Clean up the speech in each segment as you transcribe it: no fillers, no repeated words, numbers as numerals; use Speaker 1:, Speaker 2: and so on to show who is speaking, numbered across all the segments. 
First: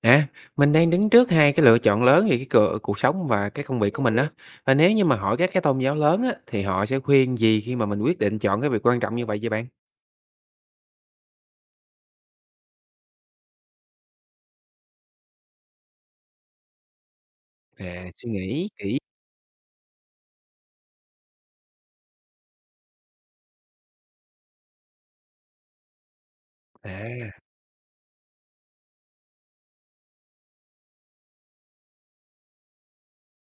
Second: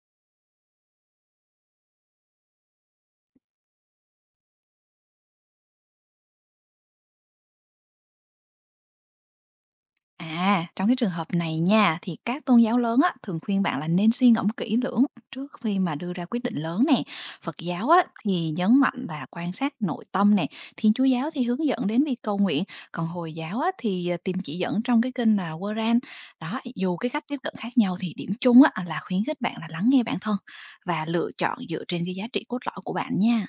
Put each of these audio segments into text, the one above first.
Speaker 1: À, mình đang đứng trước hai cái lựa chọn lớn về cái cựa cuộc sống và cái công việc của mình á. Và nếu như mà hỏi các cái tôn giáo lớn á, thì họ sẽ khuyên gì khi mà mình quyết định chọn cái việc quan trọng như vậy vậy bạn?
Speaker 2: À, trong cái trường hợp này nha, thì các tôn giáo lớn á, thường khuyên bạn là nên suy ngẫm kỹ lưỡng trước khi mà đưa ra quyết định lớn nè. Phật giáo á,
Speaker 1: À, suy
Speaker 2: thì
Speaker 1: nghĩ
Speaker 2: nhấn
Speaker 1: kỹ.
Speaker 2: mạnh là quan sát nội tâm nè. Thiên Chúa giáo thì hướng dẫn đến việc cầu nguyện. Còn Hồi giáo á, thì tìm chỉ dẫn trong cái kinh là Quran. Đó, dù cái cách
Speaker 1: À,
Speaker 2: tiếp cận khác nhau thì điểm chung á, là khuyến khích bạn là lắng nghe bản thân và lựa chọn dựa trên cái giá trị cốt lõi của bạn nha.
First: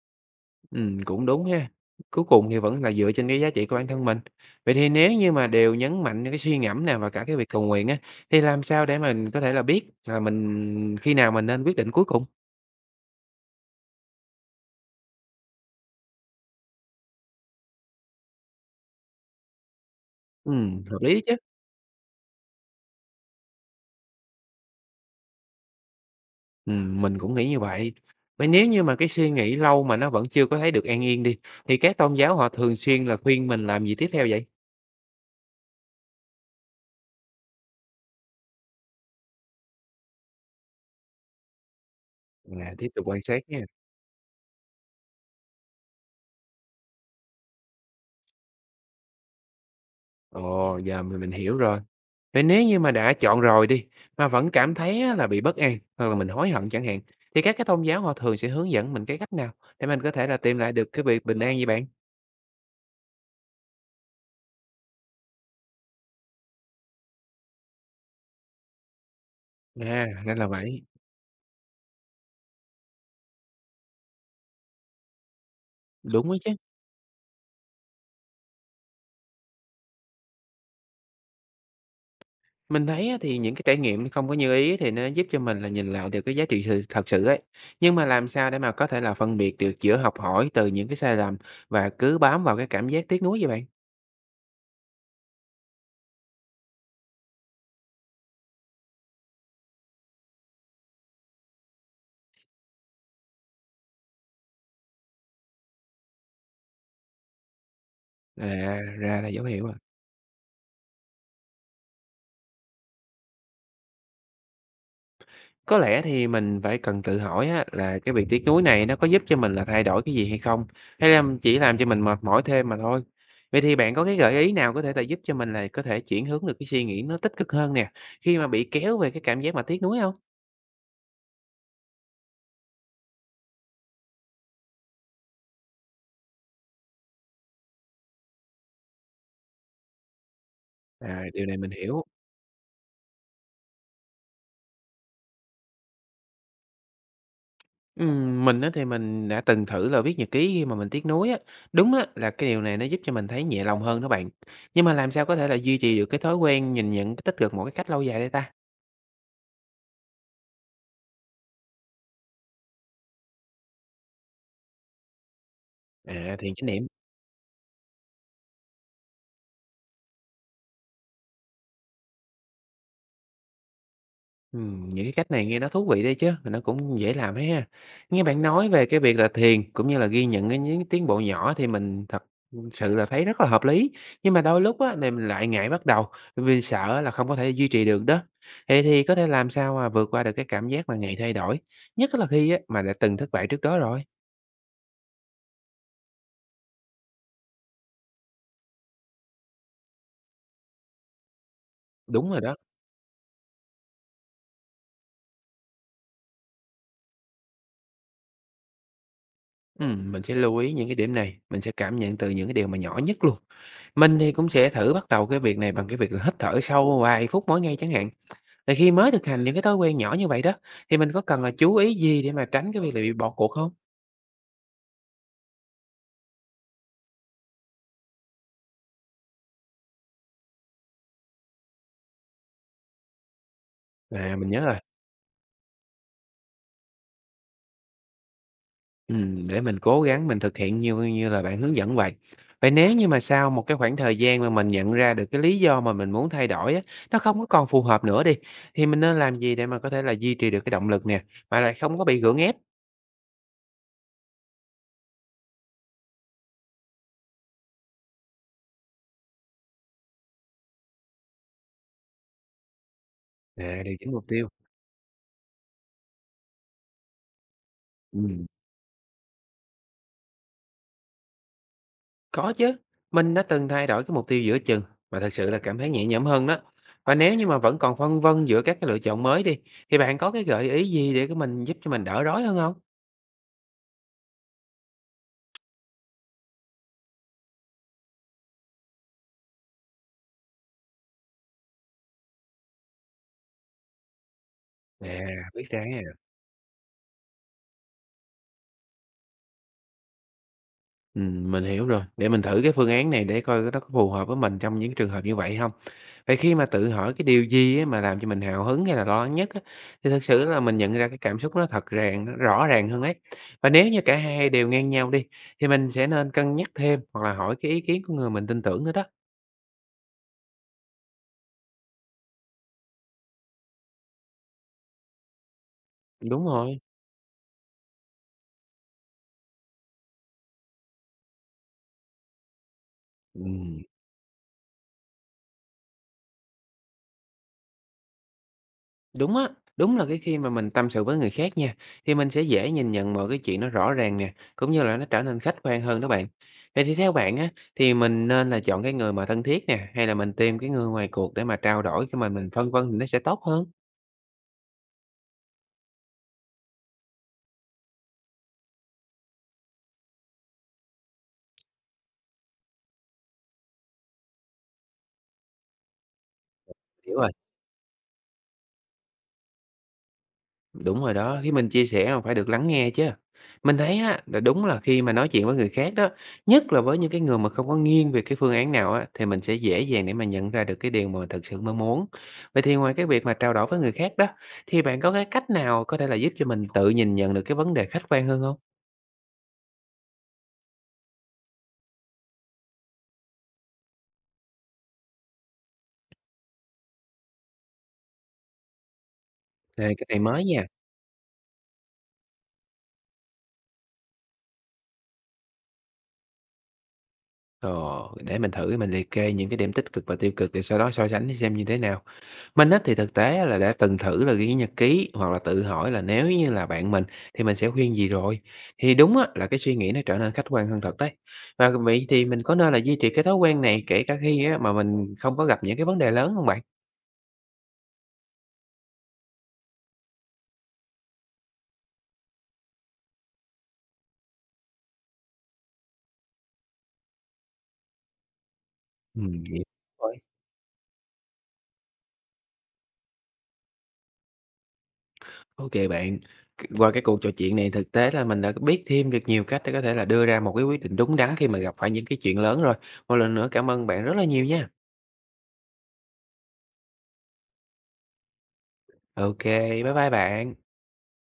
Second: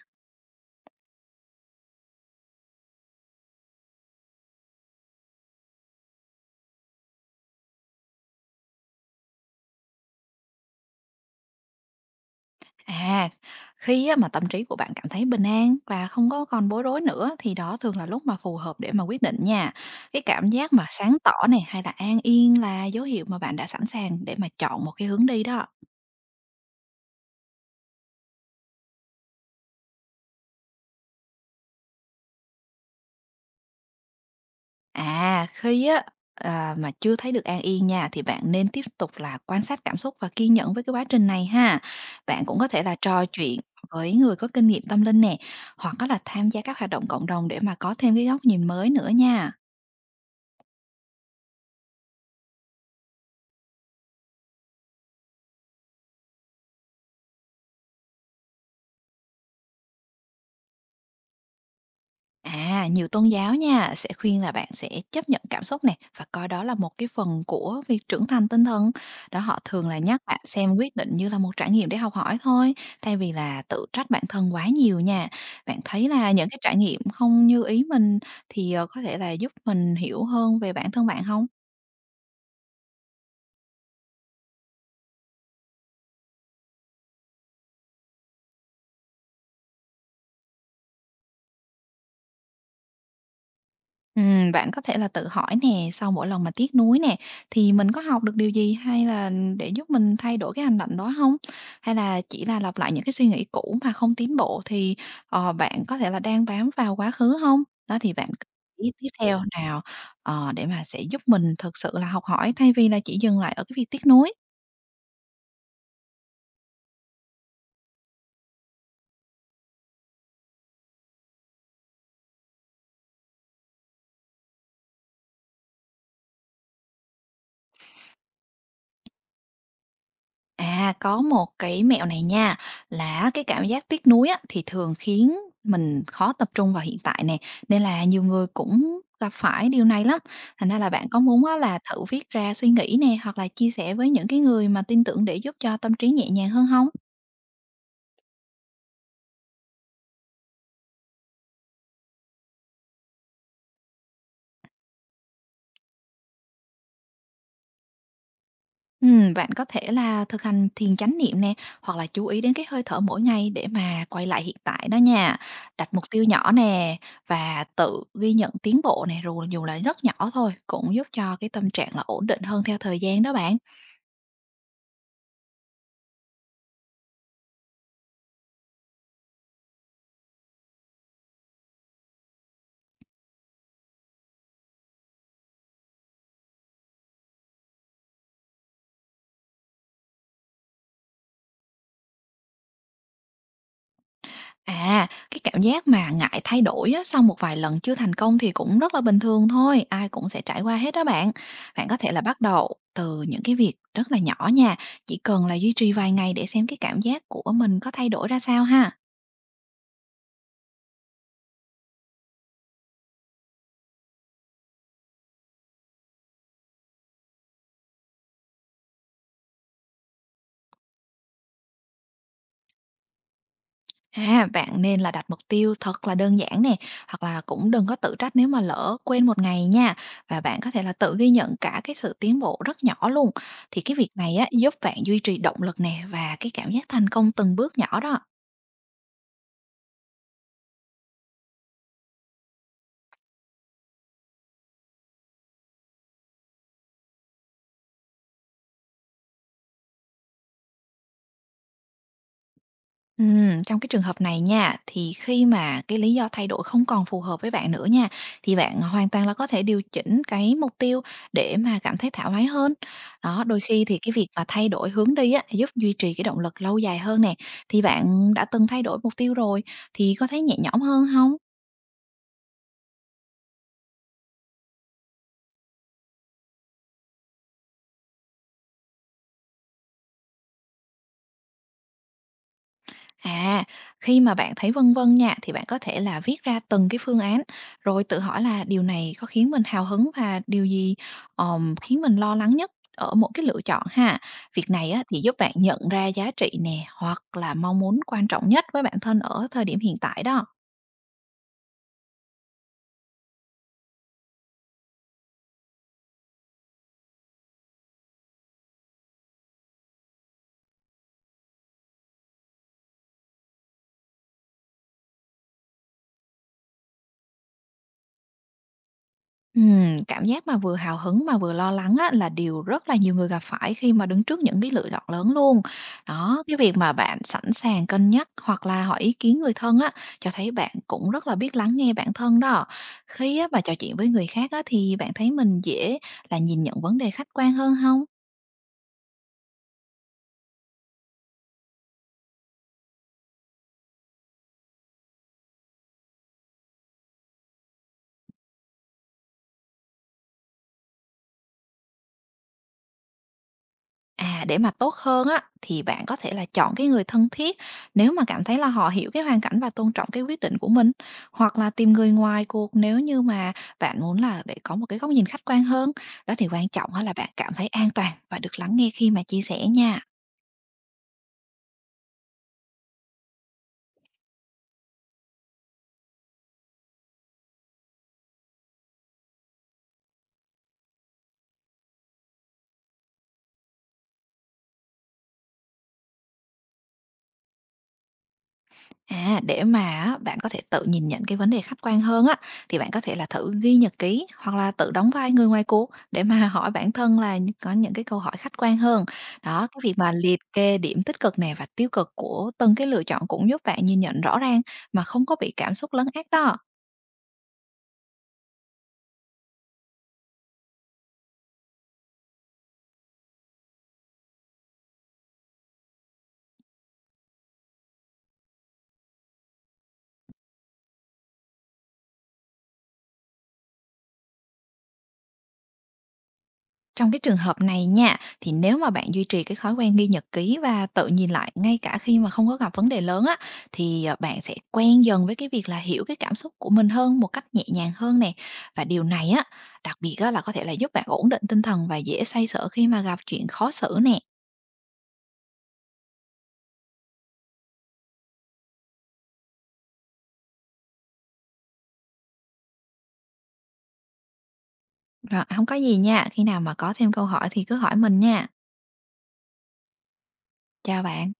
Speaker 1: Cũng đúng ha. Cuối cùng thì vẫn là dựa trên cái giá trị của bản thân mình. Vậy thì nếu như mà đều nhấn mạnh cái suy ngẫm nè và cả cái việc cầu nguyện á, thì làm sao để mình có thể là biết là mình khi nào mình nên quyết định cuối cùng?
Speaker 2: À, khi á, mà tâm trí của bạn cảm thấy bình an và không có còn bối rối nữa thì đó thường là lúc mà phù hợp để mà quyết định nha. Cái cảm giác mà
Speaker 1: Hợp
Speaker 2: sáng
Speaker 1: lý chứ.
Speaker 2: tỏ này hay là an yên là dấu hiệu mà bạn đã sẵn sàng để mà chọn một cái hướng đi đó.
Speaker 1: Mình cũng nghĩ như vậy. Vậy nếu như mà cái suy nghĩ lâu mà nó vẫn chưa có thấy được an yên đi, thì các tôn giáo họ thường xuyên là khuyên mình làm gì tiếp theo vậy?
Speaker 2: À, khi á mà chưa thấy được an yên nha thì bạn nên tiếp tục là quan sát cảm xúc và kiên nhẫn với cái quá trình này ha. Bạn cũng có
Speaker 1: À,
Speaker 2: thể
Speaker 1: tiếp
Speaker 2: là
Speaker 1: tục quan
Speaker 2: trò
Speaker 1: sát nha.
Speaker 2: chuyện với người có kinh nghiệm tâm linh nè, hoặc có là tham gia các hoạt động cộng đồng để mà có thêm cái góc nhìn mới nữa nha.
Speaker 1: Ồ, giờ mình hiểu rồi. Vậy nếu như mà đã chọn rồi đi, mà vẫn cảm thấy á là bị bất an, hoặc là mình hối hận chẳng hạn, thì các cái tôn giáo họ thường sẽ hướng dẫn mình cái cách nào để mình có thể là tìm lại được cái việc bình an vậy bạn?
Speaker 2: À, nhiều tôn giáo nha sẽ khuyên là bạn sẽ chấp nhận cảm xúc này và coi đó là một cái phần của việc trưởng thành tinh thần. Đó, họ thường là
Speaker 1: À,
Speaker 2: nhắc
Speaker 1: nên
Speaker 2: bạn
Speaker 1: là
Speaker 2: xem
Speaker 1: vậy,
Speaker 2: quyết định như là một trải nghiệm để học hỏi thôi, thay vì là tự trách bản thân quá nhiều nha. Bạn thấy
Speaker 1: đúng
Speaker 2: là
Speaker 1: đó
Speaker 2: những
Speaker 1: chứ.
Speaker 2: cái trải nghiệm không như ý mình thì có thể là giúp mình hiểu hơn về bản thân bạn không?
Speaker 1: Mình thấy á thì những cái trải nghiệm không có như ý thì nó giúp cho mình là nhìn lại được cái giá trị sự thật sự ấy. Nhưng mà làm sao để mà có thể là phân biệt được giữa học hỏi từ những cái sai lầm và cứ bám vào cái cảm giác tiếc nuối vậy bạn?
Speaker 2: Bạn có thể là tự hỏi nè, sau mỗi lần mà tiếc nuối nè, thì mình có học được điều gì hay là để giúp mình thay đổi cái hành động đó không? Hay là chỉ là lặp lại những cái suy nghĩ cũ mà không tiến bộ thì, bạn có thể là đang bám vào quá khứ không? Đó, thì bạn
Speaker 1: À,
Speaker 2: ý tiếp
Speaker 1: ra là
Speaker 2: theo
Speaker 1: dấu hiệu rồi.
Speaker 2: nào, để mà sẽ giúp mình thực sự là học hỏi thay vì là chỉ dừng lại ở cái việc tiếc nuối?
Speaker 1: Có lẽ thì mình phải cần tự hỏi á, là cái việc tiếc nuối này nó có giúp cho mình là thay đổi cái gì hay không? Hay là chỉ làm cho mình mệt mỏi thêm mà thôi? Vậy thì bạn có cái gợi ý nào có thể là giúp cho mình là có thể chuyển hướng được cái suy nghĩ nó tích cực hơn nè, khi mà bị kéo về cái cảm giác mà tiếc nuối không?
Speaker 2: À, có một cái mẹo này nha, là cái cảm giác tiếc nuối á, thì thường khiến mình khó tập trung vào hiện tại nè, nên là nhiều người cũng gặp phải điều này lắm. Thành ra là bạn có
Speaker 1: À, điều
Speaker 2: muốn
Speaker 1: này
Speaker 2: á
Speaker 1: mình
Speaker 2: là thử
Speaker 1: hiểu.
Speaker 2: viết ra suy nghĩ nè, hoặc là chia sẻ với những cái người mà tin tưởng để giúp cho tâm trí nhẹ nhàng hơn không?
Speaker 1: Mình á thì mình đã từng thử là viết nhật ký khi mà mình tiếc nuối á. Đúng á là cái điều này nó giúp cho mình thấy nhẹ lòng hơn đó bạn. Nhưng mà làm sao có thể là duy trì được cái thói quen nhìn nhận cái tích cực một cái cách lâu dài đây ta?
Speaker 2: Bạn có thể là thực hành thiền chánh niệm nè, hoặc là chú ý đến cái hơi thở mỗi ngày để mà quay lại hiện tại đó nha. Đặt mục tiêu
Speaker 1: À,
Speaker 2: nhỏ
Speaker 1: thiền chánh niệm.
Speaker 2: nè và tự ghi nhận tiến bộ này, dù dù là rất nhỏ thôi, cũng giúp cho cái tâm trạng là ổn định hơn theo thời gian đó bạn.
Speaker 1: Những cái cách này nghe nó thú vị đấy chứ, mà nó cũng dễ làm ấy ha. Nghe bạn nói về cái việc là thiền cũng như là ghi nhận cái những tiến bộ nhỏ thì mình thật sự là thấy rất là hợp lý, nhưng mà đôi lúc á thì mình lại ngại bắt đầu, vì sợ là không có thể duy trì được đó. Vậy thì có thể làm sao mà vượt qua được cái cảm giác mà ngại thay đổi, nhất là khi á mà đã từng thất bại trước đó rồi.
Speaker 2: À, cái cảm giác mà ngại thay đổi á, sau một vài lần chưa thành công thì cũng rất là bình thường thôi, ai cũng sẽ trải qua hết đó bạn. Bạn có thể là
Speaker 1: Đúng rồi
Speaker 2: bắt
Speaker 1: đó.
Speaker 2: đầu từ những cái việc rất là nhỏ nha, chỉ cần là duy trì vài ngày để xem cái cảm giác của mình có thay đổi ra sao ha.
Speaker 1: Mình sẽ lưu ý những cái điểm này, mình sẽ cảm nhận từ những cái điều mà nhỏ nhất luôn. Mình thì cũng sẽ thử bắt đầu cái việc này bằng cái việc là hít thở sâu vài phút mỗi ngày chẳng hạn. Vậy khi mới thực hành những cái thói quen nhỏ như vậy đó, thì mình có cần là chú ý gì để mà tránh cái việc là bị bỏ cuộc không?
Speaker 2: À, bạn nên là đặt mục tiêu thật là đơn giản nè, hoặc là cũng đừng có tự trách nếu mà lỡ quên một ngày nha. Và bạn có thể là tự ghi nhận cả cái sự tiến bộ rất nhỏ luôn. Thì cái việc
Speaker 1: À,
Speaker 2: này á,
Speaker 1: mình nhớ
Speaker 2: giúp
Speaker 1: rồi.
Speaker 2: bạn duy trì động lực nè và cái cảm giác thành công từng bước nhỏ đó.
Speaker 1: Để mình cố gắng mình thực hiện như như là bạn hướng dẫn vậy. Vậy nếu như mà sau một cái khoảng thời gian mà mình nhận ra được cái lý do mà mình muốn thay đổi á, nó không có còn phù hợp nữa đi, thì mình nên làm gì để mà có thể là duy trì được cái động lực nè, mà lại không có bị gượng ép?
Speaker 2: Trong cái trường hợp này nha, thì khi mà cái lý do thay đổi không còn phù hợp với bạn nữa nha, thì bạn hoàn toàn là có thể điều chỉnh cái mục tiêu để mà cảm thấy thoải mái hơn. Đó, đôi
Speaker 1: À,
Speaker 2: khi
Speaker 1: điều
Speaker 2: thì
Speaker 1: chỉnh
Speaker 2: cái
Speaker 1: mục
Speaker 2: việc mà
Speaker 1: tiêu.
Speaker 2: thay đổi hướng đi á, giúp duy trì cái động lực lâu dài hơn nè. Thì bạn
Speaker 1: Ừm.
Speaker 2: đã từng thay đổi mục tiêu rồi, thì có thấy nhẹ nhõm hơn không?
Speaker 1: Có chứ, mình đã từng thay đổi cái mục tiêu giữa chừng mà thật sự là cảm thấy nhẹ nhõm hơn đó. Và nếu như mà vẫn còn phân vân giữa các cái lựa chọn mới đi, thì bạn có cái gợi ý gì để cái mình giúp cho mình đỡ rối hơn không?
Speaker 2: À, khi mà bạn thấy vân vân nha, thì bạn có thể là viết ra từng cái phương án, rồi tự hỏi là điều này có khiến mình hào hứng và điều gì, khiến mình lo lắng nhất ở mỗi cái lựa chọn ha. Việc này á,
Speaker 1: À,
Speaker 2: thì giúp bạn
Speaker 1: biết ra.
Speaker 2: nhận ra giá trị nè, hoặc là mong muốn quan trọng nhất với bản thân ở thời điểm hiện tại đó.
Speaker 1: Mình hiểu rồi. Để mình thử cái phương án này để coi nó có phù hợp với mình trong những trường hợp như vậy không. Vậy khi mà tự hỏi cái điều gì á mà làm cho mình hào hứng hay là lo lắng nhất á, thì thật sự là mình nhận ra cái cảm xúc nó thật ràng, nó rõ ràng hơn ấy. Và nếu như cả hai đều ngang nhau đi, thì mình sẽ nên cân nhắc thêm hoặc là hỏi cái ý kiến của người mình tin tưởng nữa đó.
Speaker 2: Cảm giác mà vừa hào hứng mà vừa lo lắng á, là điều rất là nhiều người gặp phải khi mà đứng trước những cái lựa chọn lớn luôn. Đó,
Speaker 1: Đúng
Speaker 2: cái việc
Speaker 1: rồi,
Speaker 2: mà bạn sẵn sàng cân nhắc hoặc là hỏi ý kiến người thân á, cho thấy bạn cũng rất là biết lắng nghe bản thân đó. Khi á, mà trò
Speaker 1: ừm,
Speaker 2: chuyện với người khác á, thì bạn thấy mình dễ là nhìn nhận vấn đề khách quan hơn không?
Speaker 1: đúng á, đúng là cái khi mà mình tâm sự với người khác nha, thì mình sẽ dễ nhìn nhận mọi cái chuyện nó rõ ràng nè, cũng như là nó trở nên khách quan hơn đó bạn. Vậy thì theo bạn á, thì mình nên là chọn cái người mà thân thiết nè, hay là mình tìm cái người ngoài cuộc để mà trao đổi khi mình phân vân thì nó sẽ tốt hơn?
Speaker 2: À, để mà tốt hơn á, thì bạn có thể là chọn cái người thân thiết nếu mà cảm thấy là họ hiểu cái hoàn cảnh và tôn trọng cái quyết định của mình. Hoặc là tìm người ngoài cuộc nếu như mà bạn muốn là để có một cái góc nhìn khách quan hơn. Đó, thì quan trọng á là
Speaker 1: Hiểu ạ.
Speaker 2: bạn cảm thấy an toàn và được lắng nghe khi mà chia sẻ nha.
Speaker 1: Đúng rồi đó, khi mình chia sẻ mà phải được lắng nghe chứ. Mình thấy á, là đúng là khi mà nói chuyện với người khác đó, nhất là với những cái người mà không có nghiêng về cái phương án nào á, thì mình sẽ dễ dàng để mà nhận ra được cái điều mà mình thật sự mong muốn. Vậy thì ngoài cái việc mà trao đổi với người khác đó, thì bạn có cái cách nào có thể là giúp cho mình tự nhìn nhận được cái vấn đề khách quan hơn không?
Speaker 2: À, để mà á, bạn có thể tự nhìn nhận cái vấn đề khách quan hơn á, thì bạn có thể là thử ghi nhật ký hoặc là tự đóng vai người ngoài cuộc để mà hỏi bản thân là có những cái câu hỏi khách quan hơn. Đó, cái
Speaker 1: Đây,
Speaker 2: việc
Speaker 1: cái
Speaker 2: mà
Speaker 1: này
Speaker 2: liệt
Speaker 1: mới nha.
Speaker 2: kê điểm tích cực nè và tiêu cực của từng cái lựa chọn cũng giúp bạn nhìn nhận rõ ràng mà không có bị cảm xúc lấn át đó.
Speaker 1: Ồ, để mình thử mình liệt kê những cái điểm tích cực và tiêu cực, rồi sau đó so sánh xem như thế nào. Mình á thì thực tế á là đã từng thử là ghi nhật ký hoặc là tự hỏi là nếu như là bạn mình thì mình sẽ khuyên gì rồi. Thì đúng á là cái suy nghĩ nó trở nên khách quan hơn thật đấy. Và vậy thì mình có nên là duy trì cái thói quen này kể cả khi á mà mình không có gặp những cái vấn đề lớn không bạn?
Speaker 2: Trong cái trường hợp này nha, thì nếu mà bạn duy trì cái thói quen ghi nhật ký và tự nhìn lại ngay cả khi mà không có gặp vấn đề lớn á, thì, bạn sẽ quen dần với cái việc là hiểu cái cảm xúc của mình hơn một cách nhẹ nhàng hơn nè. Và điều
Speaker 1: Ừ,
Speaker 2: này á,
Speaker 1: vậy.
Speaker 2: đặc biệt
Speaker 1: Rồi.
Speaker 2: á là có thể là giúp bạn ổn định tinh thần và dễ xoay sở khi mà gặp chuyện khó xử nè.
Speaker 1: Ok bạn, qua cái cuộc trò chuyện này thực tế là mình đã biết thêm được nhiều cách để có thể là đưa ra một cái quyết định đúng đắn khi mà gặp phải những cái chuyện lớn rồi. Một lần nữa cảm ơn bạn rất là nhiều nha.
Speaker 2: Rồi, hông có gì nha, khi nào mà có thêm câu hỏi thì cứ hỏi mình nha.
Speaker 1: Ok, bye bye bạn.
Speaker 2: Chào bạn.